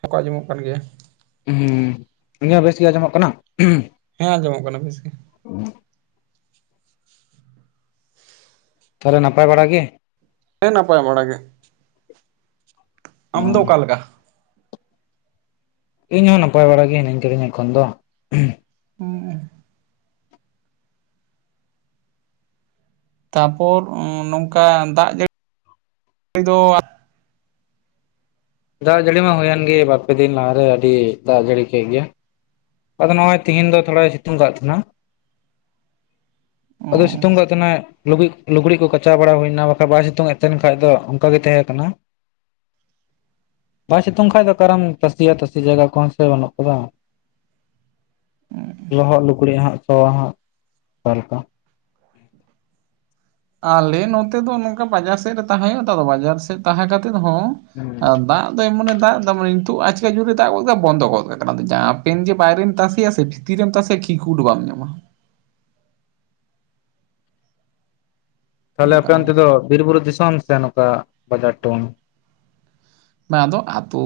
ᱱᱚᱠᱟ ᱟᱸᱡᱚᱢᱚᱜ ᱠᱟᱱ ᱜᱮᱭᱟ᱾ ᱦᱩᱸ ᱤᱧᱟᱹᱜ ᱵᱮᱥ ᱜᱮ ᱟᱸᱡᱚᱢᱚᱜ ᱠᱟᱱᱟ᱾ ᱦᱮᱸ ᱟᱸᱡᱚᱢᱚᱜ ᱠᱟᱱᱟ ᱵᱮᱥ ᱜᱮ? ᱛᱷᱟᱞᱮ ᱱᱟᱯᱟᱭ ᱵᱟᱲᱟ ᱜᱤ? ᱦᱮᱸ ᱱᱟᱯᱟᱭ ᱵᱟᱲᱟᱜ ᱜᱮ᱾ ᱟᱢ ᱫᱚ ᱚᱠᱟ ᱮᱞᱠᱟ? ᱤᱧ ᱦᱚᱸ ᱱᱟᱯᱟᱭ ᱵᱟᱲᱟ ᱜᱮ ᱦᱤᱱᱟᱹᱧ ᱠᱟᱹᱫᱤᱧᱟ ᱮᱠᱷᱚᱱ ᱫᱚ᱾ ᱦᱚ ᱦᱮᱸ᱾ ᱛᱟᱯᱚᱨ ᱚ ᱱᱚᱝᱠᱟ ᱫᱟᱜ ᱡᱟᱹᱲᱤ ᱫᱚ ᱟ ᱫᱟᱜ ᱡᱟᱹᱲᱤ ᱢᱟ ᱦᱩᱭᱮᱱ ᱜᱮ ᱵᱟᱨ ᱯᱮ ᱫᱤᱱ ᱞᱟᱦᱟ ᱨᱮ, ᱟᱹᱰᱤ ᱫᱟᱜ ᱡᱟᱹᱲᱤ ᱠᱮᱜ ᱜᱮ᱾ ᱟᱫᱚ ᱱᱚᱜ-ᱚᱭ ᱛᱤᱦᱤᱧ ᱫᱚ ᱛᱷᱚᱲᱟᱭ ᱥᱤᱛᱩᱝ ᱠᱟᱜ ᱛᱟᱮᱱᱟ᱾ ᱟᱫᱚᱭ ᱥᱤᱛᱩᱝ ᱠᱟᱜ ᱛᱮᱦᱮᱱᱟᱭ᱾ ᱞᱩᱜᱽᱤᱡ ᱞᱩᱜᱽᱲᱤᱡ ᱠᱚᱩ ᱠᱟᱪᱟᱣ ᱵᱟᱲᱟ ᱦᱩᱭᱱᱟ, ᱵᱟᱠᱷᱟᱡ ᱵᱟᱭ ᱥᱤᱛᱩᱝᱮᱫ ᱛᱮᱦᱮᱱ ᱠᱷᱟᱡ ᱫᱚ ᱚᱱᱠᱟ ᱜᱮ ᱛᱟᱦᱮᱸ ᱠᱟᱱᱟ᱾ ᱵᱟᱭ ᱥᱤᱛᱩᱝ ᱠᱷᱟᱡ ᱫᱚ ᱚᱠᱟᱨᱮᱢ ᱛᱟᱥᱤᱭᱟ ᱛᱟᱥᱮ ᱡᱟᱭᱜᱟ ᱠᱚᱦᱚᱸ ᱥᱮ ᱵᱟᱹᱱᱩᱜ ᱠᱟᱫᱟ᱾ ᱞᱚᱦᱚᱫ ᱞᱩᱜᱽᱲᱤᱡᱜ ᱦᱟᱸᱜ ᱥᱚᱣᱟ ᱦᱟᱸᱜ ᱚᱠᱟ ᱞᱮᱠᱟ᱾ ᱟᱞᱮ ᱱᱚᱛᱮ ᱫᱚ ᱱᱚᱝᱠᱟ ᱵᱟᱡᱟᱨ ᱥᱮᱫ ᱨᱮ ᱛᱟᱦᱮᱸ ᱦᱚᱭᱩᱜ ᱟ ᱛᱚ ᱟᱫᱚ ᱵᱟᱡᱟᱨ ᱥᱮᱡ ᱛᱟᱦᱮᱸ ᱠᱟᱛᱮᱜ ᱦᱚᱸ ᱟ ᱦᱩᱸ ᱫᱟᱜ ᱫᱚᱭ ᱮᱢᱚᱱᱮ ᱫᱟᱜ ᱮᱫᱟ ᱢᱟᱱᱮ ᱱᱤᱛᱩᱜ ᱟᱪᱠᱟ ᱡᱩᱨᱮ ᱫᱟᱜ ᱜᱚᱜ ᱠᱮᱫᱟ ᱵᱚᱱᱫᱚ ᱜᱚᱫ ᱠᱟᱜ ᱠᱟᱱᱟ ᱟᱫᱚ ᱡᱟᱦᱟᱸ ᱯᱮᱱ ᱡᱮ ᱵᱟᱭᱨᱮᱱ ᱛᱟᱥᱮᱭᱟ ᱥᱮ ᱛᱤᱨᱮᱢ ᱛᱟᱥᱮᱭᱟ ᱠᱷᱤ ᱠᱷᱩᱴ ᱵᱟᱢ ᱧᱟᱢᱟ᱾ ᱛᱟᱦᱚᱞᱮ ᱟᱯᱮ ᱚᱱᱠᱟᱱ ᱚᱱᱛᱮ ᱫᱚ ᱚᱵᱚᱥᱛᱟ ᱵᱤᱨ ᱵᱩᱨᱩ ᱫᱤᱥᱚᱢ ᱥᱮ ᱱᱚᱠᱟ ᱵᱟᱡᱟᱨ ᱴᱟᱣᱩᱱ᱾ ᱵᱟ ᱟᱫᱚ ᱟᱛᱩ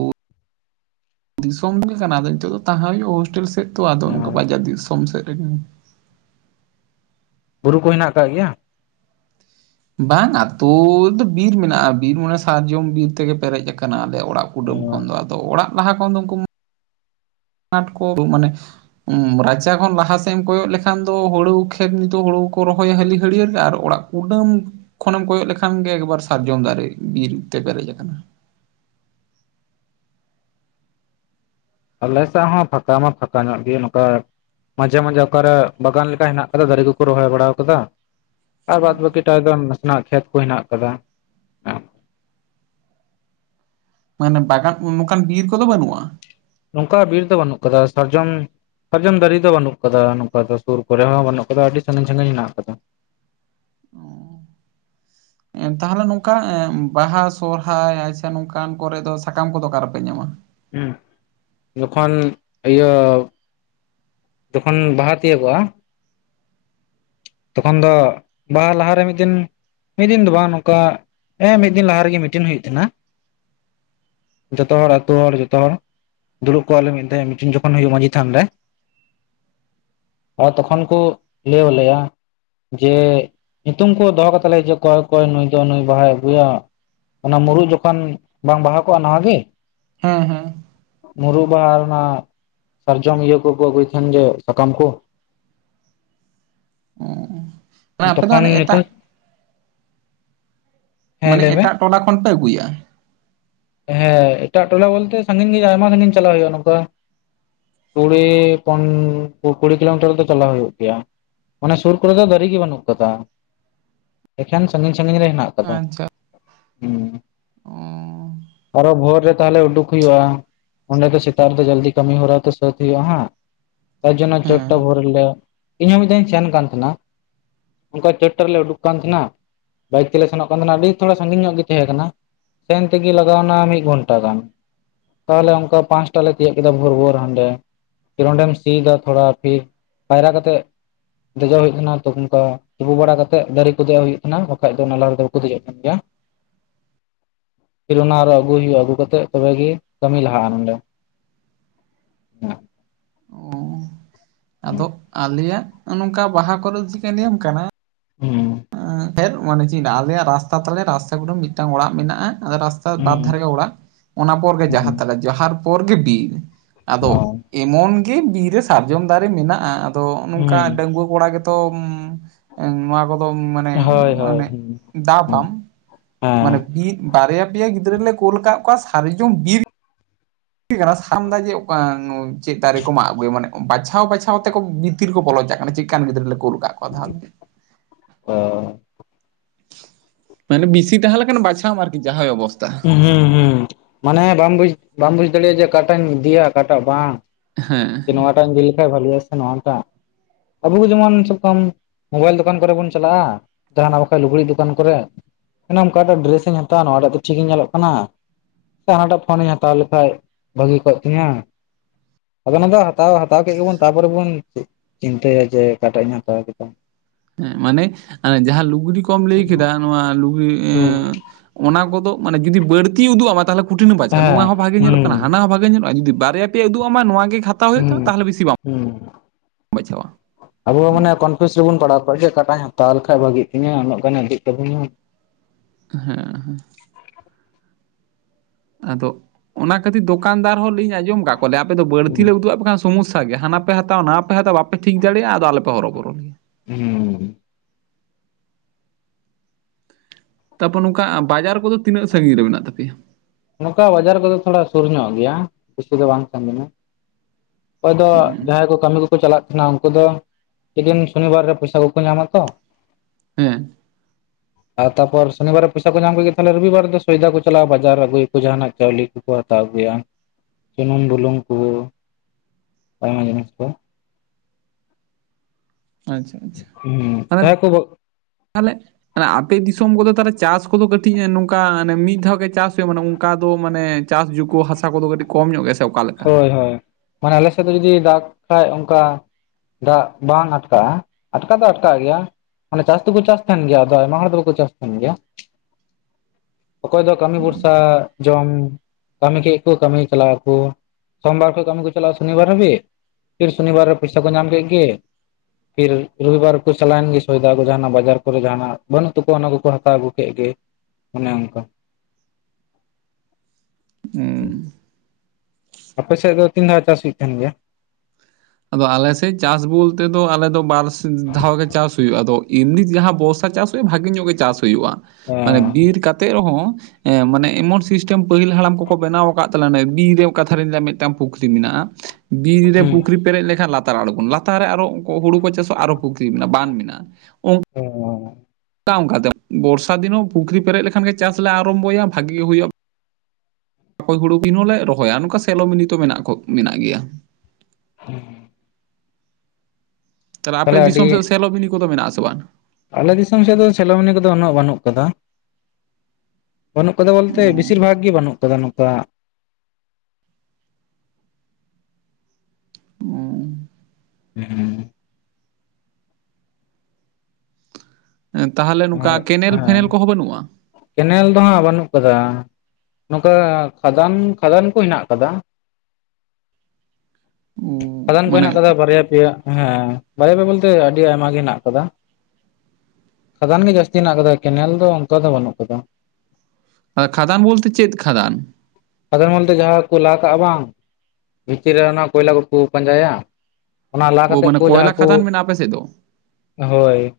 ᱫᱤᱥᱚᱢ ᱜᱮ ᱠᱟᱱᱟ ᱟᱫᱚ ᱱᱤᱛᱚᱜ ᱫᱚ ᱛᱟᱦᱟᱸ ᱦᱩᱭᱩᱜ ᱦᱳᱥᱴᱮᱞ ᱥᱮᱫ᱾ ᱛᱚ ᱟᱫᱚ ᱱᱚᱝᱠᱟ ᱵᱟᱡᱟᱨ ᱫᱤᱥᱚᱢ ᱥᱮᱫ ᱨᱮ ᱜᱮ᱾ ᱵᱩᱨᱩ ᱠᱚ ᱦᱮᱱᱟᱜ ᱟᱠᱟᱜ ᱜᱮᱭᱟ? ᱵᱟᱝᱟ ᱟᱛᱩ ᱫᱚ ᱵᱤᱨ ᱢᱮᱱᱟᱜ-ᱟ, ᱵᱤᱨ ᱢᱟᱱᱮ ᱥᱟᱨᱡᱚᱢ ᱵᱤᱨ ᱛᱮᱜᱮ ᱯᱮᱨᱮᱡ ᱟᱠᱟᱱᱟ᱾ ᱠᱟᱱᱟ ᱟᱞᱮᱭᱟᱜ ᱚᱲᱟᱜ ᱠᱩᱰᱟᱹᱢ ᱠᱷᱚᱱ ᱫᱚ ᱟᱞᱮ ᱟᱫᱚ ᱚᱲᱟᱜ ᱞᱟᱦᱟ ᱠᱷᱚᱱ ᱫᱚ ᱩᱱᱠᱩᱢ ᱠᱟᱸᱴ ᱠᱳ ᱫᱳ‌ ᱢᱟᱱᱮ ᱩᱸᱢ ᱨᱟᱪᱟ ᱠᱷᱚᱱ ᱞᱟᱦᱟ ᱥᱮᱜ ᱮᱢ ᱠᱚᱭᱚᱜ ᱞᱮᱠᱷᱟᱱ ᱫᱚ ᱦᱩᱲᱩ ᱠᱷᱮᱛ ᱱᱤᱛᱚᱜ ᱦᱩᱲᱩ ᱠᱚᱠᱚ ᱨᱚᱦᱚᱭᱟ ᱦᱟᱹᱞᱤ ᱦᱟᱹᱲᱭᱟᱹᱲ ᱜᱮ ᱟᱨ ᱚᱲᱟᱜ ᱠᱩᱰᱟᱹᱢ ᱠᱷᱚᱱᱮᱢ ᱠᱚᱭᱚᱜ ᱞᱮᱠᱷᱟᱱ ᱜᱮ ᱮᱠᱵᱟᱨ ᱥᱟᱨᱡᱚᱢ ᱫᱟᱨᱮ ᱵᱤᱨ ᱛᱮ ᱯᱮᱨᱮᱡ ᱟᱠᱟᱱᱟ᱾ ᱟᱞᱮ ᱥᱮᱜ ᱦᱚᱸ ᱯᱷᱟᱸᱠᱟ ᱢᱟ ᱯᱷᱟᱸᱠᱟ ᱧᱚᱜ ᱜᱮ ᱱᱚᱠᱟ ᱢᱟᱡᱷᱮ ᱢᱟᱡᱮ ᱚᱠᱟ ᱨᱮ ᱵᱟᱜᱟᱱ ᱞᱮᱠᱟ ᱦᱮᱱᱟᱜ ᱠᱟᱫᱟ ᱫᱟᱨᱮ ᱠᱩ ᱠᱩ ᱨᱚᱦᱚᱭ ᱵᱟᱲᱟᱣ ᱠᱟᱫᱟ᱾ ᱟᱨ ᱵᱟᱫᱽ ᱵᱟᱹᱠᱤᱴᱟᱭ ᱫᱚ ᱱᱟᱥᱮ ᱱᱟᱜ ᱠᱷᱮᱛ ᱠᱚ ᱦᱮᱱᱟᱜ ᱠᱟᱫᱟ᱾ ᱢᱟᱱᱮ ᱵᱟᱜᱟᱱ ᱚ ᱱᱚᱠᱟᱱ ᱵᱤᱨ ᱠᱚᱫᱚ ᱵᱟᱹᱱᱩᱜ-ᱟ? ᱱᱚᱝᱠᱟ ᱵᱤᱨ ᱫᱚ ᱵᱟᱱᱩᱜ ᱠᱟᱫᱟ ᱥᱟᱨᱡᱚᱢ ᱥᱟᱨᱡᱚᱢ ᱫᱟᱨᱤ ᱫᱚ ᱵᱟᱹᱱᱩᱜ ᱠᱟᱫᱟ ᱱᱚᱝᱠᱟ ᱫᱚ ᱥᱩᱨ ᱠᱚᱨᱮ ᱦᱚᱸ ᱵᱟᱱᱩᱜ ᱠᱟᱫᱟ ᱟᱹᱰᱤ ᱥᱟᱺᱜᱤᱧ ᱥᱟᱺᱜᱤᱧ ᱦᱮᱱᱟᱜ ᱟᱠᱟᱫᱟ᱾ ᱮᱸ ᱛᱟᱦᱚᱞᱮ ᱱᱚᱝᱠᱟ ᱮᱸ ᱵᱟᱦᱟ ᱥᱚᱨᱦᱟᱭ ᱟᱪᱪᱷᱟ ᱱᱚᱝᱠᱟᱱ ᱠᱚᱨᱮ ᱫᱚ ᱥᱟᱠᱟᱢ ᱠᱚᱫᱚ ᱚᱠᱟ ᱨᱮᱯᱮ ᱧᱟᱢᱟ? ᱦᱩᱸ ᱡᱚᱠᱷᱚᱱ ᱤᱭᱟᱹ ᱡᱚᱠᱷᱚᱱ ᱵᱟᱦᱟ ᱛᱤᱭᱟᱹᱜᱚᱜᱼᱟ ᱛᱚᱠᱷᱚᱱ ᱫᱚ ᱵᱟᱦᱟ ᱞᱟᱦᱟᱨᱮ ᱢᱤᱫ ᱫᱤᱱ ᱢᱤᱫ ᱫᱤᱱ ᱫᱚ ᱵᱟᱝ ᱱᱚᱝᱠᱟ ᱦᱮᱸ ᱢᱤᱫ ᱫᱤᱱ ᱞᱟᱦᱟ ᱨᱮᱜᱮ ᱢᱤᱴᱤᱱ ᱦᱩᱭᱩᱜ ᱛᱮᱦᱮᱱᱟ᱾ ᱡᱚᱛᱚ ᱦᱚᱲ ᱟᱹᱛᱩ ᱦᱚᱲ ᱡᱚᱛᱚ ᱦᱚᱲ᱾ ᱫᱩᱲᱩᱵ ᱠᱚᱼᱟ ᱞᱮ ᱢᱤᱫ ᱫᱷᱮ ᱢᱤᱴᱤᱱ ᱡᱚᱠᱷᱚᱱ ᱦᱩᱭᱩᱜᱼᱟ ᱢᱟᱡᱷᱤ ᱛᱷᱟᱱ ᱨᱮ᱾ ᱟᱨ ᱛᱚᱠᱷᱚᱱ ᱠᱳ ᱞᱮᱣ ᱟᱞᱮᱭᱟ᱾ ᱡᱮ ᱧᱩᱛᱩᱢ ᱠᱚ ᱫᱚᱦᱚ ᱠᱟᱛᱞᱮ ᱹᱡᱮ ᱠᱚᱣ ᱠᱚᱭ ᱱᱩᱭ ᱫᱚ ᱱᱩᱭ ᱵᱟᱦᱟᱭ ᱟᱹᱜᱩᱭᱟ᱾ ᱚᱱᱟ ᱢᱩᱨᱩᱜ ᱡᱚᱠᱷᱚᱱ ᱵᱟᱝ ᱵᱟᱦᱟ ᱠᱚᱜᱼᱟ ᱱᱚᱣᱟ ᱜᱮ ᱦᱮᱸ ᱦᱮᱸ᱾ ᱢᱩᱨᱩᱜ ᱵᱟᱦᱟ ᱨᱮᱱᱟᱜ ᱥᱟᱨᱡᱚᱢ ᱤᱭᱟᱹ ᱠᱚᱠᱚ ᱟᱹᱜᱩᱭ ᱛᱟᱦᱮᱱ ᱜᱮ ᱥᱟᱠᱟᱢ ᱠᱚ᱾ ᱚᱸ᱾ ᱛᱚᱠᱷᱚᱱ ᱧᱩᱛᱩᱢ ᱦᱮᱸ ᱢᱟᱱᱮ ᱞᱟᱹᱭ ᱢᱮ ᱮᱴᱟᱜ ᱴᱚᱞᱟ ᱠᱷᱚᱱ ᱯᱮ ᱟᱹᱜᱩᱭᱮᱜ-ᱟ᱾ ᱦᱮᱸ ᱮᱴᱟᱜ ᱴᱚᱞᱟ ᱵᱚᱞᱛᱮ ᱥᱟᱸᱜᱤᱧ ᱜᱮ ᱟᱭᱢᱟ ᱜᱷᱟᱹᱱᱤᱧ ᱪᱟᱞᱟᱣ ᱦᱩᱭᱩᱜᱼᱟ ᱱᱚᱝᱠᱟ ᱠᱩᱲᱤ ᱯᱚᱱ ᱠᱩᱲᱤ ᱠᱤᱞᱳᱢᱤᱴᱟᱨ ᱫᱚ ᱪᱟᱞᱟᱣ ᱦᱩᱭᱩᱜ ᱜᱮᱭᱟ᱾ ᱚᱱᱮ ᱥᱩᱨ ᱠᱚᱨᱮ ᱫᱚ ᱫᱟᱨᱤ ᱜᱮ ᱵᱟᱹᱱᱩᱜ ᱟᱠᱟᱫᱟ᱾ ᱮᱠᱷᱮᱱ ᱥᱟᱺᱜᱤᱧ ᱥᱟᱺᱜᱤᱧ ᱨᱮ ᱦᱮᱱᱟᱜ ᱛ ᱟᱪᱪᱷᱟ [unintelligible] ᱦᱮᱸ ᱟᱨᱚ ᱵᱽᱷᱳᱨ ᱨᱮ ᱛᱟᱦᱞᱮ ᱩᱰᱩᱠ ᱦᱩᱭᱩᱜᱼᱟ᱾ ᱚᱸᱰᱮ ᱫᱚ ᱥᱮᱛᱟᱜ ᱦᱩᱭ ᱡᱚᱞᱫᱤ ᱠᱟᱹᱢᱤ ᱦᱚᱨᱟ ᱾ ᱛᱮ ᱥᱳᱹᱠ ᱦᱩᱭᱩᱜᱼᱟ, ᱦᱟᱸᱜ ᱛᱟᱨ ᱪᱳᱠᱴᱟ ᱦᱮᱸ ᱵᱷᱳᱨᱞᱮ ᱤᱧ ᱦᱚᱸ ᱢᱤᱫᱷᱟᱹᱧ ᱥᱮᱱ ᱠᱟᱱ ᱛᱟᱱᱟ᱾ ᱚᱱᱠᱟ ᱪᱚᱴᱴᱟᱨ ᱨᱮᱞᱮ ᱩᱰᱩᱠ ᱠᱟᱱ ᱛᱷᱮᱱᱟ᱾ ᱵᱟᱭᱤᱠ ᱛᱮᱞᱮ ᱥᱮᱱᱚᱜ ᱠᱟᱱ ᱛᱮᱦᱮᱱᱟ ᱾ ᱟᱹᱰᱤ ᱛᱷᱚᱲᱟ ᱥᱟᱸᱜᱤᱧ ᱧᱚᱜ ᱜᱮ ᱛᱮᱦᱮᱸ ᱠᱟᱱᱟ᱾ ᱥᱮᱱ ᱛᱮᱜᱮ ᱞᱟᱜᱟᱣᱱᱟ ᱢᱤᱜ ᱜᱷᱚᱱᱴᱟ ᱜᱟᱱ᱾ ᱛᱟᱦᱞᱮ ᱚᱱᱠᱟ ᱯᱟᱸᱥᱴᱟ ᱞᱮ ᱛᱤᱭᱟᱹᱜ ᱠᱮᱫᱟ᱾ ᱵᱷᱳᱨ - ᱵᱷᱳᱨ ᱦᱟᱸᱰᱮ ᱯᱳᱨ ᱚᱰᱮᱢ ᱥᱤᱭᱫᱟ ᱛᱷᱚᱲᱟ ᱯᱷᱤᱨ ᱯᱟᱭᱨᱟ ᱠᱟᱛᱮᱜᱼᱼᱼ ᱡᱚᱡᱟᱲ ᱦᱩᱭᱩᱜ ᱛᱮᱦᱱᱟ᱾ ᱛᱳᱯᱩᱱ ᱠᱚ ᱛᱩᱯᱩ ᱵᱟᱲᱟ ᱠᱟᱛᱮᱜ, ᱫᱟᱨᱤ ᱠᱚ ᱫᱮᱡᱜ ᱦᱩᱭᱩᱜ ᱠᱟᱱᱟ᱾ ᱵᱟᱠᱟᱡ ᱫᱚ ᱱᱟᱞᱟ ᱨᱮᱫᱚ ᱦᱳᱲ ᱠᱚ ᱫᱮᱡᱚᱜ ᱠᱟᱱ ᱜᱮᱭᱟ᱾ ᱯᱷᱤᱨ ᱚᱱᱟ ᱟᱨᱚ ᱟᱜᱩ ᱦᱩᱭᱩᱜᱼᱟ ᱾ ᱟᱜᱩ ᱠᱟᱛᱮᱜ ᱛᱚᱵᱮ ᱜᱮ ᱠᱟᱢᱤ ᱞᱟᱦᱟᱜᱼᱟ᱾ ᱱᱚᱱᱰᱮ ᱟᱫᱚᱜ ᱟᱞᱮᱭᱟᱜ ᱱᱚᱝᱠᱟ ᱵᱟᱦᱟ ᱠᱚᱨᱮ ᱫᱚ, ᱪᱤᱠᱟᱧ ᱞᱟᱹᱭᱟᱹᱢ ᱠᱟᱱᱟ᱾ ᱦᱩᱸ ᱮᱫ ᱢᱟᱱᱮ ᱪᱮᱫ ᱟᱞᱮ, ᱨᱟᱥᱛᱟ ᱛᱟᱞᱮ ᱨᱟᱥᱛᱟ ᱜᱩᱰᱳ ᱢᱤᱫᱴᱟᱝ ᱚᱲᱟᱜ ᱢᱤᱱᱟᱜᱼᱟ ᱨᱟᱥ ᱵᱟᱨ ᱦᱩᱸ ᱫᱽᱷᱟᱨᱮ ᱜᱮ ᱚᱲᱟᱜ, ᱚᱱᱟ ᱯᱚᱨ ᱜᱮ ᱦᱩᱸ ᱡᱟᱦᱟᱨ ᱛᱟᱞᱮ, ᱡᱚᱟᱦᱟᱨ ᱯᱚᱨ ᱜᱮ ᱵᱤᱨ᱾ ᱟᱫᱚᱜ ᱮᱢᱚᱱ ᱜᱮᱮ ᱵᱤᱨ ᱨᱮ ᱥᱟᱨᱡᱚᱢ ᱫᱟᱨᱮ ᱢᱮᱱᱟᱜᱼᱟ᱾ ᱟᱫᱚ ᱱᱚᱝᱠᱟ ᱰᱟᱺᱜᱩᱣᱟᱹᱜ ᱠᱚᱲᱟᱜ ᱜᱮᱛᱚᱻᱢ ᱱᱚᱣᱟ ᱠᱚᱫᱚᱢ ᱢᱟᱱᱮ ᱦᱳᱭ ᱦᱳᱭ ᱦᱳᱭ ᱢᱟᱱᱮ ᱦᱩᱸ ᱫᱟᱵᱟᱢ, ᱦᱮᱸ ᱢᱟᱱᱮ ᱵᱤᱨ ᱵᱟᱨᱭᱟ ᱯᱮᱭᱟ ᱜᱤᱫᱽᱨᱟᱹ ᱞᱮ ᱠᱳᱞ ᱟᱠᱟᱜ ᱠᱚᱣᱟ ᱾ᱥᱟᱨᱡᱚᱢ ᱵᱤᱨ ᱪᱮᱜ ᱠᱟᱱᱟ, ᱥᱟᱝ ᱫᱟ ᱡᱮ ᱚᱠᱟᱸᱮ ᱸ ᱝᱚ ᱪᱮᱫ ᱫᱟᱨᱮ ᱠᱚ ᱢᱟᱜ ᱟᱜᱩᱭᱟ᱾ ᱢᱟᱱᱮᱜ ᱵᱟᱪᱷᱟᱣ - ᱵᱟᱪᱷᱟᱣ ᱛᱮᱠᱚ ᱵᱤᱛᱤᱨ? ᱠᱚ ᱵᱚᱞᱚ ᱪᱟᱜ ᱠᱟᱱᱟ᱾ ᱪᱮᱜ ᱠᱟᱱ ᱜᱤᱫᱽᱨᱟᱹ ᱞᱮ ᱠᱩᱞ ᱠᱟᱜ ᱠᱚᱣᱟ ᱛᱟᱦᱞᱮ ᱚᱸ ᱢᱟᱱᱮ ᱵᱤᱥᱤ ᱛᱟᱦᱮᱸᱞᱮᱠᱟᱱ, ᱵᱟᱪᱷᱟᱣᱟ ᱟᱨᱠᱤ ᱡᱟᱦᱟᱭ ᱚᱵᱚᱥᱛᱟ᱾ ᱦᱩᱸ- ᱦᱩᱸ- ᱦᱩᱸ ᱢᱟᱱᱮ ᱵᱟᱢᱵᱩᱡᱽ - ᱵᱟᱢ ᱵᱩᱡᱽ ᱫᱟᱲᱮᱭᱟᱜᱼᱟ᱾ ᱡᱮ ᱚᱠᱟᱴᱟᱜ ᱤᱧ ᱤᱫᱤᱭᱟ᱾ ᱚᱠᱟᱴᱟᱜ ᱵᱟᱝ? ᱦᱮᱸ ᱦᱮ ᱱᱚᱣᱟ ᱢᱟᱜ ᱤᱧ ᱤᱫᱤ ᱞᱮ ᱠᱷᱟᱭ ᱵᱷᱟᱞᱤᱭᱟ᱾ ᱥᱮ ᱱᱚᱶᱟᱣᱟ ᱴᱟᱜ ᱟᱵᱩ ᱫᱚ ᱡᱮᱢᱚᱱ ᱪᱮᱞᱠᱟᱱ, ᱢᱳᱵᱟᱭᱤᱞ ᱫᱚᱠᱟᱱ ᱠᱚᱨᱮ ᱵᱚᱱ ᱪᱟᱞᱟᱜᱼᱟ᱾ ᱡᱟᱦᱟᱱᱟ-ᱜ ᱵᱟᱠᱷᱟᱡ ᱞᱩᱜᱽᱲᱤ ᱫᱚᱠᱟᱱ ᱠᱚᱨᱮ, ᱚᱠᱟᱴᱟᱜ ᱰᱨᱮᱥ ᱤᱧ ᱦᱟᱛᱟᱣᱟ᱾ ᱱᱚᱣᱟᱴᱟᱜ ᱫᱚ ᱴᱷᱤᱠ ᱜᱤ ᱧᱮᱞᱚᱜ ᱠᱟᱱᱟ᱾ ᱛᱚ ᱦᱟᱰᱮᱸ ᱯᱷᱳᱱᱤᱧ ᱦᱟᱛᱟᱣ ᱞᱮᱠᱷᱟᱡ, ᱵᱷᱽᱟᱹᱜᱤ ᱠᱚᱜ ᱛᱤᱧᱟᱹ ᱟᱫᱚ ᱚᱱᱟ ᱫᱚ ᱦᱟᱛᱟᱣ - ᱦᱟᱛᱟᱣ ᱠᱮᱜ ᱜᱮᱵᱚᱱ, ᱛᱟᱯᱚᱨᱮ ᱵᱚᱱ ᱪᱤᱱᱛᱟᱹᱭᱟ ᱡᱮ, ᱚᱠᱟᱴᱟᱜ ᱤᱧ ᱦᱟᱛᱟᱣ ᱠᱮᱫᱟ᱾ ᱦᱮᱸ ᱢᱟᱱᱮ ᱡᱟᱦᱟᱸ ᱞᱩᱜᱽᱲᱤ ᱠᱚᱢ ᱞᱟᱹᱭ ᱦᱩᱸ ᱠᱮᱫᱟ ᱾ᱱᱚᱣᱟ ᱞᱩᱜᱽᱲᱤ ᱮᱸ ᱚᱱᱟ ᱠᱚᱫᱚᱜ ᱢᱟᱱᱮ ᱡᱩᱫᱤ ᱵᱟᱹᱲᱛᱤ, ᱩᱫᱩᱜ ᱟᱢᱟ ᱛᱟᱦᱞᱮ ᱠᱚ ᱯᱷᱩᱴᱤᱱᱤ ᱵᱟᱪᱷᱟ ᱱᱚᱣᱟ ᱦᱮᱸ ᱦᱚᱸ, ᱵᱷᱟᱜᱮ ᱧᱮᱞᱚᱜ ᱦᱩᱸ ᱠᱟᱱᱟ ᱾ ᱦᱟᱱᱟ ᱦᱚᱸ ᱵᱷᱟᱜᱮ ᱧᱮᱞᱚᱜ, ᱡᱩᱫᱤ ᱵᱟᱨᱭᱟ ᱯᱭᱟ ᱩᱫᱩᱜ ᱟᱢᱟ, ᱱᱚᱣᱟ ᱜᱮ ᱠᱷᱟᱛ ᱦᱩᱸ - ᱦᱩᱸ ᱵᱟᱪᱷᱟᱣᱟ ᱟᱫᱚ ᱢᱟᱱᱮ ᱚᱯᱷᱤᱥ ᱨᱮᱵᱚᱱ ᱯᱟᱲᱟᱣ, ᱠᱚᱟᱡ ᱚᱴᱟᱜ ᱤᱧ ᱦᱟᱛᱟᱣ ᱞᱮᱠᱷᱟᱡ ᱵᱷᱽᱟᱜᱤ ᱛᱤᱧᱟ᱾ ᱩᱱᱟᱹ ᱜᱟᱱ ᱫᱮᱡ ᱟᱜᱩ ᱦᱚᱸ ᱦᱮᱸ- ᱦᱮᱸ ᱟᱫᱚ ᱚᱱᱟ ᱠᱷᱟᱹᱛᱤᱨ ᱫᱚᱠᱟᱱᱫᱟᱨ ᱦᱚᱸ ᱞᱤᱧ ᱟᱸᱡᱚᱢ ᱠᱟᱜ ᱠᱚᱣᱟ᱾ ᱞᱮ ᱟᱯᱮ ᱫᱚ ᱵᱟᱹᱲᱛᱤ ᱦᱩᱸ ᱞᱮ ᱩᱫᱩᱜ ᱟ ᱯᱮ ᱠᱷᱟᱱ ᱥᱚ ᱥᱚᱢᱳᱥᱟ ᱜᱮ, ᱦᱟᱱᱟᱯᱮ ᱦᱟᱛᱟᱣᱟ ᱱᱚᱣᱠ ᱯᱮ ᱦᱟᱛᱣᱟ, ᱵᱟᱯᱮ ᱴᱷᱤᱠ ᱫᱟᱲᱮᱭᱟᱜᱼᱟ᱾ ᱟᱫᱚ ᱟᱞᱚ ᱞᱮ ᱦᱚᱨᱚᱵᱚᱨᱚ-ᱟ᱾ ᱦᱩᱸ ᱛᱟᱯᱚᱨ ᱱᱚᱝᱠᱟ ᱵᱟᱡᱟᱨ ᱠᱚᱼᱫᱚ ᱛᱤᱱᱟᱹᱜ ᱥᱟᱺᱜᱤᱱ ᱨᱮ ᱢᱮᱱᱟᱜ ᱛᱟᱯᱮᱭᱟ? ᱱᱚᱝᱠᱟ ᱵᱟᱡᱟᱨ ᱠᱚᱼᱫᱚ ᱛᱷᱚᱲᱟ ᱥᱩᱨ ᱧᱚᱜ ᱜᱮᱭᱟ᱾ ᱵᱮᱥᱤ ᱫᱚ ᱵᱟᱝ ᱠᱟᱱᱱᱟ᱾ ᱚᱠᱚᱭ ᱫᱚ ᱡᱟᱦᱟᱸᱭ ᱠᱚ ᱠᱟᱹᱢᱤ ᱠᱚ ᱪᱟᱞᱟᱜ ᱛᱟᱦᱮᱱᱟ ᱾ ᱩᱱᱠᱩ ᱫᱚ ᱡᱮᱫᱤᱱ ᱥᱚᱱᱤᱵᱟᱨ ᱨᱮ ᱯᱚᱭᱥᱟ ᱠᱚᱠᱚ ᱧᱟᱢᱟ ᱛᱚ᱾ ᱦᱮᱸ ᱟᱨ ᱛᱯᱚᱨ ᱥᱚᱱᱤᱵᱟᱨ ᱯᱚᱭᱥᱟ ᱠᱚ ᱧᱟᱢ ᱠᱮᱫᱜᱮ, ᱛᱟᱦᱮᱸ ᱨᱚᱵᱤᱵᱟᱨ ᱫᱚ ᱥᱚᱭᱤᱫᱟ ᱠᱚ ᱪᱞᱟᱼᱟ ᱾ᱵᱟᱡᱟᱨ ᱨᱮᱜᱩᱭ ᱦᱠᱩ ᱡᱟᱦᱟᱱᱟᱜ ᱪᱟᱣᱞᱮ ᱠᱚᱼᱠᱚ ᱦᱟᱛᱟᱣ ᱟᱹᱜᱩᱭᱟ᱾ ᱥᱩᱱᱩᱢ ᱵᱩᱞᱩᱝ ᱠᱚ ᱚᱶᱢᱟ ᱡᱤᱱᱤᱥ ᱠᱚ ᱟᱪᱪᱷᱟ - ᱟᱪᱪᱷᱟ ᱦᱩᱸ ᱛᱟᱦᱮ ᱡᱟᱦᱟᱸᱭ ᱠᱚ ᱛᱟᱦᱚᱞᱮ ᱢᱟᱱᱮ ᱟᱯᱮ ᱫᱤᱥᱚᱢ ᱠᱚᱫᱚ ᱛᱟᱦᱚᱞᱮ ᱪᱟᱥ ᱠᱚᱫᱚ ᱠᱟᱹᱴᱤᱡ ᱱᱚᱝᱠᱟ ᱚᱱᱮ ᱢᱤᱫ ᱫᱷᱟᱣ ᱜᱮ ᱪᱟᱥ ᱦᱩᱭᱩᱜᱼᱟ ᱢᱟᱱᱮ ᱚᱱᱠᱟ ᱫᱚ ᱢᱟᱱᱮ ᱪᱟᱥ ᱡᱩ ᱠᱚ ᱦᱟᱥᱟ ᱠᱚᱫᱚ ᱠᱟᱹᱴᱤᱡ ᱠᱚᱢ ᱧᱚᱜ ᱜᱮᱥᱮ ᱚᱠᱟᱞᱮᱠᱟ? ᱦᱳᱭ ᱦᱳᱭ ᱢᱟᱱᱮ ᱟᱞᱮ ᱥᱮᱫ ᱫᱚ ᱡᱩᱫᱤ ᱫᱟᱜ ᱠᱷᱟᱡ ᱚᱱᱠᱟ ᱫᱟᱜ ᱵᱟᱝ ᱟᱴᱠᱟᱜᱼᱟ ᱟᱴᱠᱟᱣ ᱫᱚ ᱟᱴᱠᱟᱜ ᱜᱮᱭᱟ᱾ ᱢᱟᱱᱮ ᱪᱟᱥ ᱫᱚᱠᱚ ᱪᱟᱥ ᱛᱟᱦᱮᱱ ᱜᱮᱭᱟ ᱟᱫᱚ ᱟᱭᱢᱟ ᱦᱚᱲ ᱫᱚ ᱵᱟᱠᱚ ᱪᱟᱥ ᱛᱟᱦᱮᱱ ᱜᱮᱭᱟ᱾ ᱚᱠᱚᱭ ᱫᱚ ᱠᱟᱹᱢᱤ ᱵᱷᱚᱨᱥᱟ ᱡᱚᱢ ᱠᱟᱹᱢᱤ ᱠᱮᱫ ᱠᱚ ᱠᱟᱹᱢᱤ ᱪᱟᱞᱟ ᱟᱠᱚ᱾ ᱥᱳᱢᱵᱟᱨ ᱠᱷᱚᱡ ᱠᱟᱹᱢᱤ ᱠᱚ ᱪᱟᱞᱟᱜ ᱥᱚᱱᱤᱵᱟᱨ ᱯᱷᱤᱨ ᱥᱚᱱᱤᱵᱟᱨ ᱨᱮ ᱯᱚᱭᱥᱟ ᱠᱚ ᱧᱟᱢ ᱠᱮᱫ ᱜᱮ᱾ ᱯᱷᱤᱨ ᱨᱚᱵᱤᱵᱟᱨ ᱠᱚ ᱪᱟᱞᱟᱮᱱ ᱜᱮ ᱥᱚᱭᱫᱟ ᱟᱜᱩ ᱡᱟᱦᱱᱟᱜ ᱵᱟᱡᱟᱨ ᱠᱚᱨᱮ ᱡᱟᱦᱱᱟᱜ ᱵᱟᱹᱱᱩᱜ ᱛᱟᱠᱚᱣᱟ ᱚᱱᱟ ᱠᱚᱠᱚ ᱦᱟᱛᱟᱣ ᱟᱹᱜᱩ ᱠᱮᱫ ᱜᱮ᱾ ᱚᱱᱮ ᱚᱱᱠᱟ᱾ ᱚᱸ᱾ ᱟᱯᱮ ᱥᱮᱫ ᱫᱚ ᱛᱤᱱ ᱫᱷᱟᱣᱟ ᱪᱟᱥ ᱦᱩᱭᱩᱜ ᱛᱟᱦᱮᱱ ᱜᱮᱭᱟ? ᱟᱫᱚ ᱟᱞᱮ ᱥᱮᱫ ᱪᱟᱥ ᱵᱚᱞᱛᱮ ᱫᱚ ᱟᱞᱮ ᱫᱚ ᱵᱟᱨ ᱫᱷᱟᱣ ᱜᱮ ᱪᱟᱥ ᱦᱩᱭᱩᱜᱼᱟ᱾ ᱟᱫᱚ ᱮᱢᱱᱤ ᱡᱟᱦᱟᱸ ᱵᱚᱨᱥᱟ ᱪᱟᱥ ᱦᱩᱭᱩᱜᱼᱟ ᱵᱷᱟᱹᱜᱤ ᱧᱚᱜ ᱜᱮ ᱪᱟᱥ ᱦᱩᱭᱩᱜᱼᱟ᱾ ᱢᱟᱱᱮ ᱵᱤᱨ ᱠᱟᱛᱮᱜ ᱨᱮᱦᱚᱸ ᱦᱮᱸ ᱢᱟᱱᱮ ᱮᱢᱚᱱ ᱥᱤᱥᱴᱮᱢ ᱯᱟᱹᱦᱤᱞ ᱦᱟᱲᱟᱢ ᱠᱚᱠᱚ ᱵᱮᱱᱟᱣ ᱟᱠᱟᱫ ᱛᱟᱞᱮ ᱚᱱᱮ ᱵᱤᱨ ᱨᱮ ᱠᱟᱛᱷᱟ ᱠᱟᱛᱷᱟᱨᱮᱧ ᱞᱟᱹᱫᱟ ᱢᱤᱫᱴᱟᱝ ᱯᱩᱠᱷᱨᱤ ᱢᱮᱱᱟᱜᱼᱟ᱾ ᱵᱤᱨ ᱨᱮ ᱦᱩᱸ ᱯᱩᱠᱷᱨᱤ ᱯᱮᱨᱮᱡ ᱞᱮᱱᱠᱷᱟᱱ ᱞᱟᱛᱟᱨ ᱟᱬᱜᱱ ᱞᱟᱛᱟᱨ ᱨᱮ ᱟᱨᱚ ᱦᱩᱲᱩ ᱠᱚ ᱟᱨᱚ ᱯᱩᱠᱷᱨᱤ ᱢᱮᱱᱟᱜᱼᱟ, ᱵᱟᱱ ᱢᱮᱱᱟᱜᱼᱟ᱾ ᱦᱮᱸ᱾ ᱛᱟ ᱚᱱᱠᱟᱛᱮ ᱵᱚᱨᱥᱟ ᱫᱤᱱ ᱦᱚᱸ ᱯᱩᱠᱷᱨᱤ ᱯᱮᱨᱮᱡ ᱞᱮᱠᱷᱟᱱ ᱜᱮ ᱪᱟᱥ ᱞᱮ ᱟᱨᱚᱢᱵᱷᱚᱭᱟ ᱵᱷᱟᱜᱤ ᱜᱮ ᱦᱩᱭᱩᱜᱼᱟ᱾ ᱚᱠᱚᱭ ᱦᱳᱲᱩ ᱠᱤᱱ ᱦᱚᱸᱞᱮ ᱨᱚᱦᱚᱭᱟ᱾ ᱱᱚᱝᱠᱟ ᱥᱮᱞᱳ ᱢᱤᱱᱤ ᱛᱚ ᱢᱮᱱᱟᱜ ᱠᱚ ᱢᱮᱱᱟᱜ ᱜᱮᱭᱟ᱾ ᱦᱮᱸ᱾ ᱛᱟᱦᱚᱞᱮ ᱛᱟᱦᱞᱮ ᱟᱯᱮ ᱟᱹᱰᱤ ᱫᱤᱥᱚᱢ ᱥᱮᱫ ᱥᱮᱞᱳ ᱵᱤᱞᱤ ᱠᱚᱫᱚ ᱢᱮᱱᱟᱜ ᱟᱥᱮ ᱵᱟᱝ? ᱟᱞᱮ ᱫᱤᱥᱚᱢ ᱥᱮᱫ ᱫᱚ ᱥᱮᱞᱳ ᱢᱤᱱᱤ ᱠᱚᱫᱚ ᱩᱱᱟᱹᱜ ᱵᱟᱹᱱᱩᱜ ᱟᱠᱟᱫᱟ᱾ ᱵᱟᱹᱱᱩᱜ ᱟᱠᱟᱫᱟ ᱵᱚᱞᱛᱮ ᱚ ᱵᱮᱥᱤᱨ ᱵᱷᱟᱜᱽ ᱜᱮ ᱵᱟᱹᱱᱩᱜ ᱟᱠᱟᱫᱟ ᱱᱚᱝᱠᱟ᱾ ᱚ᱾ [inaudible] ᱮᱸ ᱛᱟᱦᱚᱞᱮ ᱱᱚᱝᱠᱟ ᱠᱮᱱᱮᱞ ᱯᱷᱮᱱᱮᱞ ᱠᱚᱦᱚᱸ ᱵᱟᱹᱱᱩᱜᱼᱟ? ᱠᱮᱱᱮᱞ ᱫᱚ ᱦᱟᱸᱜ ᱵᱟᱹᱱᱩᱜ ᱠᱟᱫᱟ᱾ ᱱᱚᱝᱠᱟ ᱠᱷᱟᱫᱟᱱ ᱠᱷᱟᱫᱟᱱ ᱠᱚ ᱦᱮᱱᱟᱜ ᱟᱠᱟᱫᱟ᱾ ᱚ ᱠᱷᱟᱫᱟᱱ ᱠᱚ ᱦᱮᱱᱟᱜ ᱢᱟᱱᱮ ᱟᱠᱟᱫᱟ ᱵᱟᱨᱭᱟ ᱯᱮᱭᱟ᱾ ᱦᱮᱸ ᱵᱟᱨᱭᱟ ᱯᱮᱭᱟ ᱵᱚᱞᱛᱮ ᱟᱹᱰᱤ ᱟᱭᱢᱟ ᱜᱮ ᱦᱮᱱᱟᱜ ᱟᱠᱟᱫᱟ᱾ ᱠᱷᱟᱫᱟᱱ ᱜᱮ ᱡᱟᱹᱥᱛᱤ ᱦᱮᱱᱟᱜ ᱟᱠᱟᱫᱟ, ᱠᱮᱱᱮᱞ ᱫᱚ ᱚᱱᱠᱟ ᱫᱚ ᱵᱟᱹᱱᱩᱜ ᱟᱠᱟᱫᱟ᱾ ᱟᱨ ᱠᱷᱟᱫᱟᱱ ᱵᱚᱞᱛᱮ ᱪᱮᱫ ᱠᱷᱟᱫᱟᱱ? ᱠᱷᱟᱫᱟᱱ ᱵᱚᱞᱛᱮ ᱡᱟᱦᱟᱸ ᱠᱚ ᱠᱚ ᱞᱟ ᱠᱟᱜᱼᱟ ᱵᱟᱝ᱾ ᱵᱷᱤᱛᱤᱨ ᱨᱮ ᱚᱱᱟ ᱠᱚᱭᱞᱟ ᱠᱚᱠᱚ ᱯᱟᱸᱡᱟᱭᱟ, ᱚᱱᱟ ᱞᱟ ᱚ ᱠᱟᱛᱮ ᱢᱟᱱᱮ ᱠᱚ ᱡᱟᱦᱟᱸ ᱠᱚᱭᱞᱟ ᱠᱚ ᱠᱷᱟᱫᱟᱱ ᱢᱮᱱᱟᱜᱼᱟ ᱟᱯᱮ ᱥᱮᱫ ᱫᱚ ᱦᱳᱭ᱾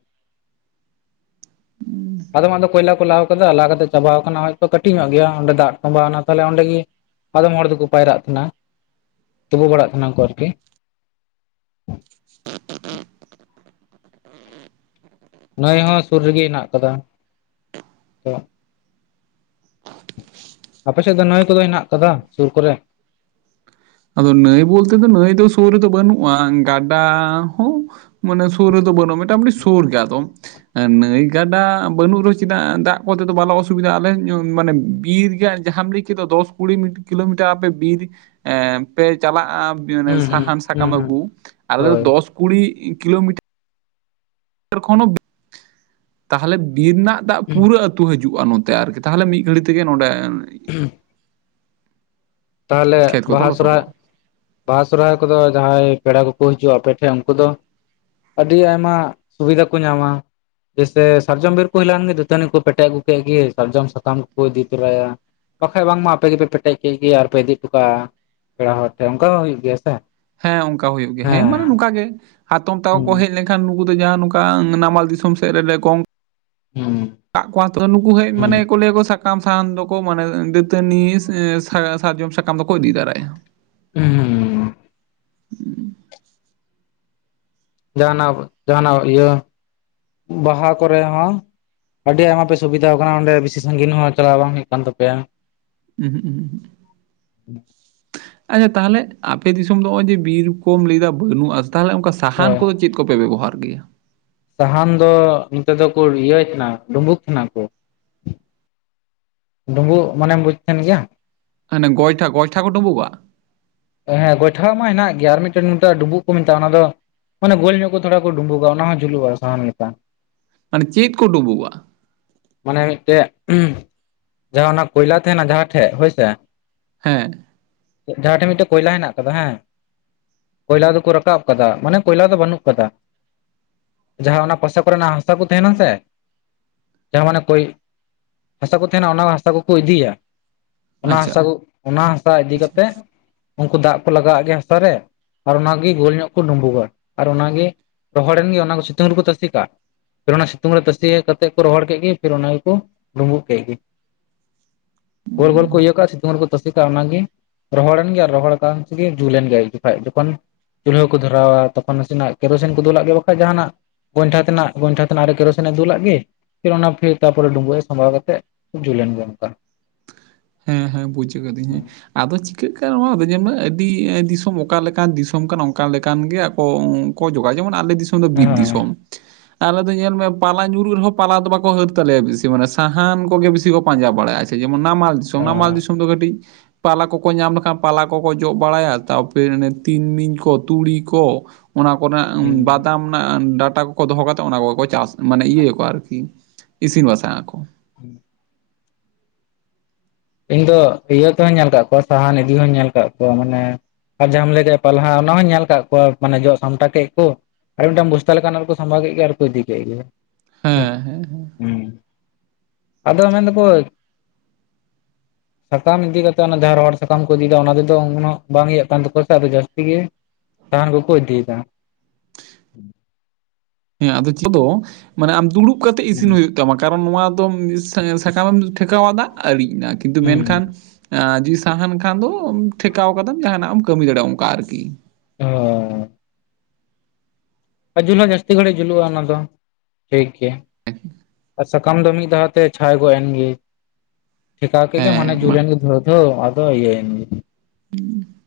ᱟᱚᱢᱟᱜ ᱫᱚ ᱠᱚᱭᱞᱟ ᱠᱚ ᱞᱟᱣ ᱠᱟᱫᱟ᱾ ᱞᱟᱜ ᱠᱟᱛᱮᱜ ᱪᱟᱵᱟᱣ ᱟᱠᱟᱱᱟ, ᱦᱚᱭᱛᱚ ᱠᱟᱹᱴᱤᱡ ᱧᱚᱜ ᱜᱮᱭᱟ ᱚᱸᱰᱮ ᱫᱟᱜ ᱠᱚᱢᱵᱟᱣᱱᱟ ᱛᱟᱦᱚᱞᱮ ᱚᱸᱰᱮ ᱜᱮ ᱟᱫᱚᱢ ᱦᱚᱲ ᱫᱚᱠᱚ ᱯᱟᱭᱨᱟᱜ ᱛᱟᱦᱮᱱᱟ, ᱛᱩᱯᱩ ᱵᱟᱲᱟᱜ ᱛᱟᱦᱮᱱᱟ ᱠᱚ ᱟᱨᱠᱤ᱾ ᱱᱟᱹᱭ ᱦᱚᱸ ᱥᱩᱨ ᱨᱮᱜᱮ ᱦᱮᱱᱟᱜ ᱟᱠᱟᱫᱟ᱾ ᱛᱚ ᱟᱯᱮ ᱥᱮᱫ ᱫᱚ ᱱᱟᱹᱭ ᱠᱚᱫᱚ ᱦᱮᱱᱟᱜ ᱠᱟᱫᱟ ᱥᱩᱨ ᱠᱚᱨᱮ? ᱟᱫᱚ ᱱᱟᱹᱭ ᱵᱚᱞᱛᱮ ᱫᱚ ᱱᱟᱹᱭ ᱫᱚ ᱥᱩᱨ ᱨᱮᱫᱚ ᱵᱟᱹᱱᱩᱜᱼᱟ᱾ ᱜᱟᱰᱟ ᱦᱚᱸ ᱢᱟᱱᱮ ᱥᱩᱨ ᱨᱮᱫᱚ ᱵᱚᱱᱜᱼᱟ, ᱢᱚᱴᱟᱢᱩᱴᱤ ᱥᱩᱨᱜᱮ ᱟᱫᱚ᱾ ᱦᱮᱸ ᱱᱟᱹᱭ ᱜᱟᱰᱟ ᱵᱟᱹᱱᱩᱜ ᱨᱮᱦᱚᱸ ᱪᱮᱫᱟᱜ ᱫᱟᱜ ᱠᱚᱛᱮ ᱫᱚ ᱵᱟᱞᱮ ᱚᱥᱩᱵᱤᱫᱟᱜᱼᱟ ᱟᱞᱮ ᱢᱟᱱᱮ ᱵᱤᱨ ᱨᱮᱭᱟᱜ ᱡᱟᱦᱟᱸᱢ ᱞᱮᱹᱭ ᱠᱮᱫ ᱫᱚ ᱫᱚᱥ ᱠᱩᱲᱤ ᱢᱤ ᱠᱤᱞᱳᱢᱤᱴᱟᱨ ᱟᱯᱮ ᱵᱤᱨ ᱮᱸ ᱯᱮ ᱪᱟᱞᱟᱜᱼᱟ ᱦᱩᱸ ᱦᱩᱸ ᱥᱟᱦᱟᱱ ᱦᱩᱸ ᱥᱟᱠᱟᱢ ᱦᱩᱸ ᱟᱹᱜᱩ, ᱟᱞᱮ ᱫᱚ ᱦᱳᱭ ᱫᱚᱥ ᱠᱩᱲᱤ ᱠᱤᱞᱳᱢᱤᱴ [unintelligible] ᱠᱷᱚᱱ ᱦᱚᱸ ᱛᱟᱦᱚᱞᱮ ᱵᱤᱨ ᱨᱮᱱᱟᱜ ᱫᱟᱜ ᱯᱩᱨᱟᱹ ᱟᱹᱛᱩ ᱦᱤᱡᱩᱜᱼᱟ ᱱᱚᱛᱮ ᱟᱨᱠᱤ, ᱛᱟᱦᱞᱮ ᱢᱤᱜ ᱜᱷᱟᱹᱲᱤ ᱛᱮᱜᱮ ᱱᱚᱸᱰᱮ ᱦᱩᱸ ᱛᱟᱦᱚᱞᱮ ᱠᱷᱮᱛ ᱠᱚᱫᱚ ᱵᱟᱦᱟ ᱥᱚᱨᱦᱟᱭ ᱞᱚᱥᱚᱫᱚᱜᱼᱟ ᱵᱟᱦᱟ ᱥᱚᱨᱦᱟᱭ ᱠᱚᱫᱚ ᱡᱟᱦᱟᱸᱭ ᱯᱮᱲᱟ ᱠᱚᱠᱚ ᱦᱤᱡᱩᱜᱼᱟ ᱟᱯᱮᱴᱷᱮᱜ ᱩᱱᱠᱩ ᱫᱚ ᱟᱹᱰᱤ ᱟᱭᱢᱟ ᱥᱩᱵᱤᱫᱷᱟ ᱠᱚ ᱧᱟᱢᱟ ᱾ ᱪᱮᱥᱴᱟᱭᱟ ᱥᱟᱨᱡᱚᱢ ᱵᱤᱨ ᱠᱩ ᱫᱟᱹᱛᱟᱹᱱᱤ ᱠᱚ ᱯᱮᱴᱮᱡ ᱟᱹᱜᱩ ᱠᱮᱜ ᱜᱤ ᱥᱟᱨᱡᱚᱢ ᱥᱟᱠᱟᱢ ᱠᱚᱠᱚ ᱤᱫᱤ ᱛᱚᱨᱟᱭᱟ ᱵᱟᱠᱷᱟᱡ ᱵᱟᱝᱢᱟ ᱟᱯᱮ ᱜᱮᱯᱮ ᱯᱮᱴᱮᱡ ᱠᱮᱜ ᱜᱮ ᱟᱨᱯᱮ ᱤᱫᱤ ᱦᱚᱴᱚ ᱠᱟᱜᱼᱟ ᱯᱮᱲᱟ ᱦᱚᱲ ᱴᱷᱮᱜ ᱚᱱᱠᱟ ᱦᱚᱸ ᱦᱩᱭᱩᱜ ᱜᱮᱭᱟ ᱥᱮ? ᱦᱮᱸ ᱚᱱᱠᱟ ᱦᱩᱭᱩᱜ ᱜᱮ, ᱦᱮᱸ ᱢᱟᱱᱮ ᱱᱚᱝᱠᱟ ᱜᱮ ᱦᱟᱛᱚᱢ ᱛᱟᱠᱚ ᱠᱚ ᱦᱩᱸ ᱦᱮᱡ ᱞᱮ ᱠᱷᱟᱱ ᱱᱩᱠᱩ ᱫᱚ ᱡᱟᱦᱟ ᱱᱚᱝᱠᱟ ᱱᱟᱢᱟᱞ ᱫᱤᱥᱚᱢ ᱥᱮᱜ ᱨᱮ ᱞᱮᱞᱮ ᱜᱚᱝ ᱦᱩᱸ ᱴᱟᱜ ᱠᱚ ᱛᱚᱳᱨᱮᱱ ᱱᱩᱠᱩ ᱦᱮᱡ ᱦᱩᱸ ᱢᱟᱱᱮ ᱠᱚ ᱞᱟᱹᱭᱟ ᱠᱚ ᱥᱟ ᱠᱟᱢ ᱥᱟᱦᱟᱱ ᱱᱩᱠᱩ ᱢᱟᱱᱮ, ᱫᱟᱹᱛᱟᱹᱱᱤ ᱥᱟ- ᱥᱟᱨᱡᱚᱢ ᱥᱟᱠᱟᱢ ᱫᱚ ᱠᱚ ᱤᱫᱤ ᱫᱟᱨᱟᱭᱟ ᱾ ᱦᱩᱸ ᱦᱩᱸ ᱦᱩᱸ ᱡᱟᱦᱟᱸᱱᱟᱜ ᱡᱟᱦᱟᱸᱱᱟᱜ ᱤᱭᱟᱹ ᱵᱟᱦᱟ ᱠᱚᱨᱮ ᱦᱚᱸ ᱟᱹᱰᱤ ᱟᱭᱢᱟ ᱯᱮ ᱥᱩᱵᱤᱫᱟᱣ ᱠᱟᱱᱟ ᱚᱸᱰᱮ ᱵᱤᱥᱤ ᱥᱟᱹᱜᱤᱱ ᱦᱚᱸ ᱪᱟᱞᱟᱣ ᱵᱟᱝ ᱦᱩᱭᱩᱜ ᱠᱟᱱ ᱛᱟᱯᱮᱭᱟ᱾ ᱩᱦᱩᱸᱜ ᱩᱦᱩᱸᱜ ᱩᱦᱩᱸᱜ ᱟᱪᱪᱷᱟ ᱛᱟᱦᱚᱞᱮ ᱟᱯᱮ ᱫᱤᱥᱚᱢ ᱫᱚ ᱦᱚᱸᱜᱼᱚᱭ ᱡᱮ ᱵᱤᱨ ᱠᱚᱢ ᱞᱟᱹᱭᱫᱟ ᱵᱟᱹᱱᱩᱜᱼᱟ ᱛᱟᱦᱚᱞᱮ ᱚᱝᱠᱟ ᱥᱟᱦᱟᱱ ᱦᱳᱭ ᱠᱚᱫᱚ ᱪᱮᱜ ᱠᱚᱯᱮ ᱵᱮᱵᱚᱦᱟᱨ ᱜᱮᱭᱟ? ᱥᱟᱦᱟᱱ ᱫᱚ ᱱᱤᱛᱮ ᱫᱚᱠᱚ ᱨᱭᱟᱹᱭ ᱛᱟᱦᱮᱱᱟ ᱰᱳᱸᱵᱳᱠ ᱛᱟᱦᱮᱱᱟ ᱠᱚ᱾ ᱰᱳᱸᱵᱳᱜ ᱢᱟᱱᱮᱢ ᱵᱩᱡ ᱛᱟᱦᱮᱱ ᱜᱮᱭᱟ? ᱦᱟᱱᱮ ᱜᱚᱭᱴᱟ ᱜᱚᱭᱴᱟ ᱠᱚ ᱰᱳᱸᱵᱳᱜᱼᱟ? ᱦᱮᱸ ᱜᱚᱭᱴᱷᱟ ᱢᱟ ᱦᱮᱱᱟᱜ ᱜᱮᱭᱟ ᱟᱨ ᱢᱤᱫᱴᱮᱱ ᱱᱚᱛᱮ ᱰᱩᱸᱵᱩᱜ ᱠᱚ ᱢᱮᱛᱟᱜᱼᱟ ᱚᱱᱟ ᱫᱚ ᱢᱟᱱᱮ ᱜᱳᱞ ᱧᱚᱜ ᱠᱚ ᱛᱷᱚᱲᱟ ᱠᱚ ᱰᱩᱸᱵᱩᱜᱼᱟ ᱚᱱᱟ ᱦᱚᱸ ᱡᱩᱞᱩᱜᱼᱟ ᱥᱟᱦᱟᱱ ᱞᱮᱠᱟ᱾ ᱢᱟᱱᱮ ᱪᱮᱫ ᱠᱚ ᱰᱳᱵᱳᱜᱼᱟ? ᱢᱟᱱᱮ ᱢᱤᱫᱴᱮᱜ ᱡᱟᱦᱟᱸ ᱚᱱᱟ ᱠᱚᱭᱞᱟ ᱛᱟᱦᱮᱱᱟ ᱡᱟᱦᱟᱸ ᱴᱷᱮᱜ ᱦᱳᱭᱥᱮ ᱦᱮᱸ ᱡᱟᱦᱟᱸᱴᱷᱮᱜ ᱢᱤᱫᱴᱮᱜ ᱠᱚᱭᱞᱟ ᱦᱮᱱᱟᱜ ᱠᱟᱫᱟ ᱦᱮᱸ ᱠᱚᱭᱞᱟ ᱫᱚᱠᱚ ᱨᱟᱠᱟᱵ ᱠᱟᱫᱟ ᱢᱟᱱᱮ ᱠᱚᱭᱞᱟ ᱫᱚ ᱵᱟᱹᱱᱩᱜ ᱠᱟᱫᱟ ᱡᱟᱦᱟᱸ ᱚᱱᱟ ᱯᱚᱥᱮ ᱠᱚᱨᱮᱱᱟᱜ ᱦᱟᱥᱟ ᱠᱩ ᱛᱟᱦᱮᱱᱟ ᱥᱮ ᱡᱟᱦᱟᱸ ᱢᱟᱱᱮ ᱠᱚᱭ ᱦᱟᱥᱟ ᱠᱚ ᱛᱟᱦᱮᱱᱟ ᱚᱱᱟ ᱦᱟᱥᱟ ᱠᱚᱠᱚ ᱤᱫᱤᱭᱟ ᱚᱱᱟ ᱟᱪᱪᱷᱟ ᱦᱟᱥᱟ ᱠᱚ ᱚᱱᱟ ᱦᱟᱥᱟ ᱤᱫᱤ ᱟᱪᱪᱷᱟ ᱠᱟᱛᱮᱜ ᱩᱱᱠᱩ ᱫᱟᱜ ᱠᱚ ᱞᱟᱜᱟᱣᱟᱜ ᱜᱮᱭᱟ ᱦᱟᱥᱟ ᱨᱮ ᱟᱨ ᱚᱱᱟᱜᱮ ᱜᱳᱞ ᱧᱚᱜ ᱠᱚ ᱰᱩᱸᱵᱩᱜᱼᱟ ᱟᱨ ᱚᱱᱟᱜᱮ ᱨᱚᱦᱚᱲᱮᱱ ᱜᱮ ᱚᱱᱟ ᱠᱚ ᱥᱤᱛᱩᱝ ᱨᱮᱠᱚ ᱛᱟᱥᱮ ᱠᱟᱜ ᱯᱷᱤᱨ ᱚᱱᱟ ᱥᱤᱛᱩᱝ ᱨᱮ ᱛᱟᱥᱮ ᱠᱟᱛᱮᱜ ᱠᱚ ᱨᱚᱦᱚᱲ ᱠᱮᱜ ᱜᱮ ᱯᱷᱤᱨ ᱚᱱᱟᱜᱮ ᱠᱚ ᱰᱩᱸᱵᱩᱜ ᱠᱮᱜ ᱜᱤ ᱜᱳᱞ ᱜᱳᱞ ᱠᱚ ᱦᱩᱸ ᱤᱭᱟᱹ ᱠᱟᱜᱼᱟ ᱥᱤᱛᱩᱝ ᱨᱮᱠᱚ ᱛᱟᱥᱮ ᱠᱟᱜᱼᱟ ᱚᱱᱟᱜᱮ ᱨᱚᱦᱚᱲᱮᱱ ᱜᱮ ᱨᱚᱦᱚᱲ ᱠᱟᱱ ᱥᱮ ᱜᱮ ᱡᱩᱞᱮᱱ ᱜᱮ ᱠᱷᱟᱡ ᱡᱚᱠᱷᱚᱱ ᱪᱩᱞᱦᱟᱹ ᱠᱚ ᱫᱷᱚᱨᱟᱣᱟ ᱛᱚᱠᱷᱚᱱ ᱱᱟᱥᱮᱱᱟᱜ ᱠᱮᱨᱳᱥᱤᱱ ᱠᱚ ᱫᱩᱞᱟᱜ ᱜᱮᱭᱟ, ᱵᱟᱠᱷᱟᱡ ᱡᱟᱦᱟᱱᱟᱜ ᱜᱚᱭᱴᱷᱟ ᱛᱮᱱᱟᱜ ᱜᱚᱭᱴᱷᱟ ᱛᱮᱱᱟᱜ ᱨᱮ ᱠᱮᱨᱳᱥᱤᱱᱮ ᱫᱩᱞᱟᱜ ᱜᱤ ᱯᱷᱤᱨ ᱚᱱᱟ ᱯᱷᱤᱨ ᱛᱟᱯᱚᱨᱮ ᱰᱩᱸᱵᱩᱜ ᱮ ᱥᱟᱢᱵᱟᱣ ᱠᱟᱛᱮᱜ ᱡᱩᱞᱮᱱ ᱜᱮ ᱱᱚᱝᱠᱟ ᱾ ᱦᱮᱸ ᱦᱮᱸ ᱵᱩᱡᱽ ᱠᱟᱹᱫᱟᱹᱧ ᱦᱮᱸ ᱟᱫᱚ ᱪᱤᱠᱟᱹᱜ ᱠᱟᱱᱟ ᱱᱚᱣᱟ ᱟᱫᱚ ᱡᱮᱢᱚᱱ ᱟᱹᱰᱤ ᱫᱤᱥᱚᱢ ᱚᱠᱟᱞᱮᱠᱟᱱ ᱫᱤᱥᱚᱢ ᱠᱟᱱᱟ ᱚᱱᱠᱟ ᱞᱮᱠᱟᱱ ᱜᱮ ᱟᱠᱚ ᱠᱚ ᱡᱚᱜᱟ ᱡᱮᱢᱚᱱ ᱟᱞᱮ ᱫᱤᱥᱚᱢ ᱫᱚ ᱵᱤᱨ ᱦᱮᱸ ᱫᱤᱥᱚᱢ [unintelligible] ᱟᱞᱮ ᱫᱚ ᱧᱮᱞ ᱢᱮ ᱯᱟᱞᱟ ᱧᱩᱨᱩᱜ ᱨᱮᱦᱚᱸ ᱯᱟᱞᱟ ᱫᱚ ᱵᱟᱠᱚ ᱦᱟᱹᱨ ᱛᱟᱞᱮᱭᱟ ᱵᱤᱥᱤ ᱢᱟᱱᱮ ᱥᱟᱦᱟᱱ ᱠᱚᱜᱮ ᱵᱤᱥᱤ ᱠᱚ ᱯᱟᱸᱡᱟ ᱵᱟᱲᱟᱭᱟ᱾ ᱡᱮᱢᱚᱱ ᱱᱟᱢᱟᱞ ᱫᱤᱥᱚᱢ ᱱᱟᱢᱟᱞ ᱦᱮᱸ ᱫᱤᱥᱚᱢ ᱫᱚ ᱠᱟᱹᱴᱤᱡ ᱯᱟᱞᱟ ᱠᱚᱠᱚ ᱧᱟᱢ ᱞᱮᱠᱷᱟᱱ ᱯᱟᱞᱟ ᱠᱚᱠᱚ ᱡᱚᱜ ᱵᱟᱲᱟᱭᱟ ᱛᱟᱨᱯᱚᱨ ᱚᱱᱮ ᱛᱤᱱᱢᱤᱧ ᱠᱚ ᱛᱩᱲᱤ ᱠᱚ ᱚᱱᱟ ᱠᱚᱨᱮ ᱱᱟᱜ ᱦᱩᱸ ᱵᱟᱫᱟᱢ ᱱᱟᱜ ᱰᱟᱴᱟ ᱠᱚᱠᱚ ᱫᱚᱦᱚ ᱠᱟᱛᱮᱫ ᱚᱱᱟ ᱠᱚᱜᱮ ᱠᱚ ᱪᱟᱥᱟ᱾ ᱢᱟᱱᱮ ᱤᱭᱟᱹ ᱭᱟᱠᱚ ᱟᱨᱠᱤ ᱤᱥᱤᱱ ᱵᱟᱥᱟᱝ ᱟᱠᱚ᱾ [inaudible] ᱤᱧ ᱫᱚ ᱤᱭᱟᱹ ᱛᱮᱦᱚᱧ ᱧᱮᱞ ᱠᱟᱜ ᱠᱚᱣᱟ ᱥᱟᱦᱟᱱ ᱤᱫᱤ ᱦᱚᱧ ᱧᱮᱞ ᱠᱟᱜ ᱠᱚᱣᱟ ᱢᱟᱱᱮ ᱟᱨ ᱡᱟᱦᱟᱸᱢ ᱞᱟᱹᱭ ᱠᱮᱜ ᱯᱟᱞᱦᱟ ᱚᱱᱟ ᱦᱚᱸᱭ ᱧᱮᱞ ᱠᱟᱜ ᱠᱚᱣᱟ ᱢᱟᱱᱮ ᱡᱚᱜ ᱥᱟᱢᱴᱟᱣ ᱠᱮᱜ ᱠᱚ ᱟᱨ ᱢᱤᱫᱴᱟᱝ ᱵᱚᱥᱛᱟ ᱞᱮᱠᱟᱱᱟᱜ ᱨᱮᱠᱚ ᱥᱟᱢᱵᱟᱣ ᱠᱮᱜ ᱜᱮ ᱟᱨ ᱠᱚ ᱤᱫᱤ ᱠᱮᱜ ᱜᱮ᱾ ᱦᱩᱸ, ᱦᱩᱸ ᱦᱩᱸ᱾ ᱟᱫᱚ ᱢᱮᱱ ᱫᱟᱠᱚ ᱥᱟᱠᱟᱢ ᱤᱫᱤ ᱠᱟᱛᱮ ᱚᱱᱟ ᱡᱟᱦᱟᱸ ᱨᱚᱦᱚᱲ ᱥᱟᱠᱟᱢ ᱠᱚ ᱤᱫᱤᱭᱮᱫᱟ ᱚᱱᱟ ᱛᱮᱫᱚ ᱩᱱᱟᱹᱜ ᱵᱟᱝ ᱤᱭᱟᱹᱜ ᱠᱟᱱ ᱛᱟᱠᱚᱣᱟ ᱥᱮ ᱟᱫᱚ ᱡᱟᱹᱥᱛᱤ ᱜᱮ ᱥᱟᱦᱟᱱ ᱠᱚᱠᱚ ᱤᱫᱤᱭᱮᱫᱟ᱾ ᱦᱮᱸ ᱟᱫᱚ [inaudible] ᱢᱟᱱᱮ ᱟᱢ ᱫᱩᱲᱩᱵ ᱠᱟᱛᱮ ᱤᱥᱤᱱ ᱦᱩᱭᱩᱜ ᱛᱟᱢᱟ ᱠᱟᱨᱚᱱ ᱱᱚᱣᱟ ᱫᱚ ᱮᱸ ᱥᱟ ᱥᱟᱠᱟᱢᱮᱢ ᱴᱷᱮᱠᱟᱣ ᱟᱫᱟ ᱟᱲᱤᱡ ᱮᱱᱟ ᱠᱤᱱᱛᱩ ᱦᱩᱸ ᱢᱮᱱᱠᱷᱟᱱ ᱟᱸ ᱡᱩᱫᱤ ᱥᱟᱦᱟᱱ ᱠᱷᱟᱱ ᱫᱚ ᱟᱢ ᱴᱷᱮᱠᱟᱣ ᱠᱟᱫᱟᱢ ᱡᱟᱦᱟᱱᱟᱜ ᱮᱢ ᱠᱟᱹᱢᱤ ᱫᱟᱲᱮᱭᱟᱜᱼᱟ ᱚᱱᱠᱟ ᱟᱨᱠᱤ᱾ ᱦᱳᱭ᱾ ᱟᱨ ᱡᱩᱞ ᱦᱚᱸ ᱡᱟᱹᱥᱛᱤ ᱜᱷᱟᱲᱤᱡ ᱡᱩᱞᱩᱜᱼᱟ ᱚᱱᱟ ᱫᱚ ᱴᱷᱤᱠ ᱜᱮᱭᱟ᱾ [inaudible] ᱟᱨ ᱥᱟᱠᱟᱢ ᱫᱚ ᱢᱤᱫ ᱫᱷᱟᱣ ᱛᱮ ᱪᱷᱟᱭ ᱜᱚᱫ ᱮᱱ ᱜᱮ ᱴᱷᱮᱠᱟᱣ ᱠᱮᱜ ᱜᱮᱢ ᱦᱟᱱᱮ ᱦᱮᱸ ᱢᱟ ᱡᱩᱞ ᱮᱱ ᱜᱮ ᱫᱷᱟᱹᱣ ᱫᱷᱟᱹᱣ ᱟᱫᱚ ᱤᱭᱟᱹᱭᱮᱱ ᱜᱮ᱾ ᱦᱩᱸ᱾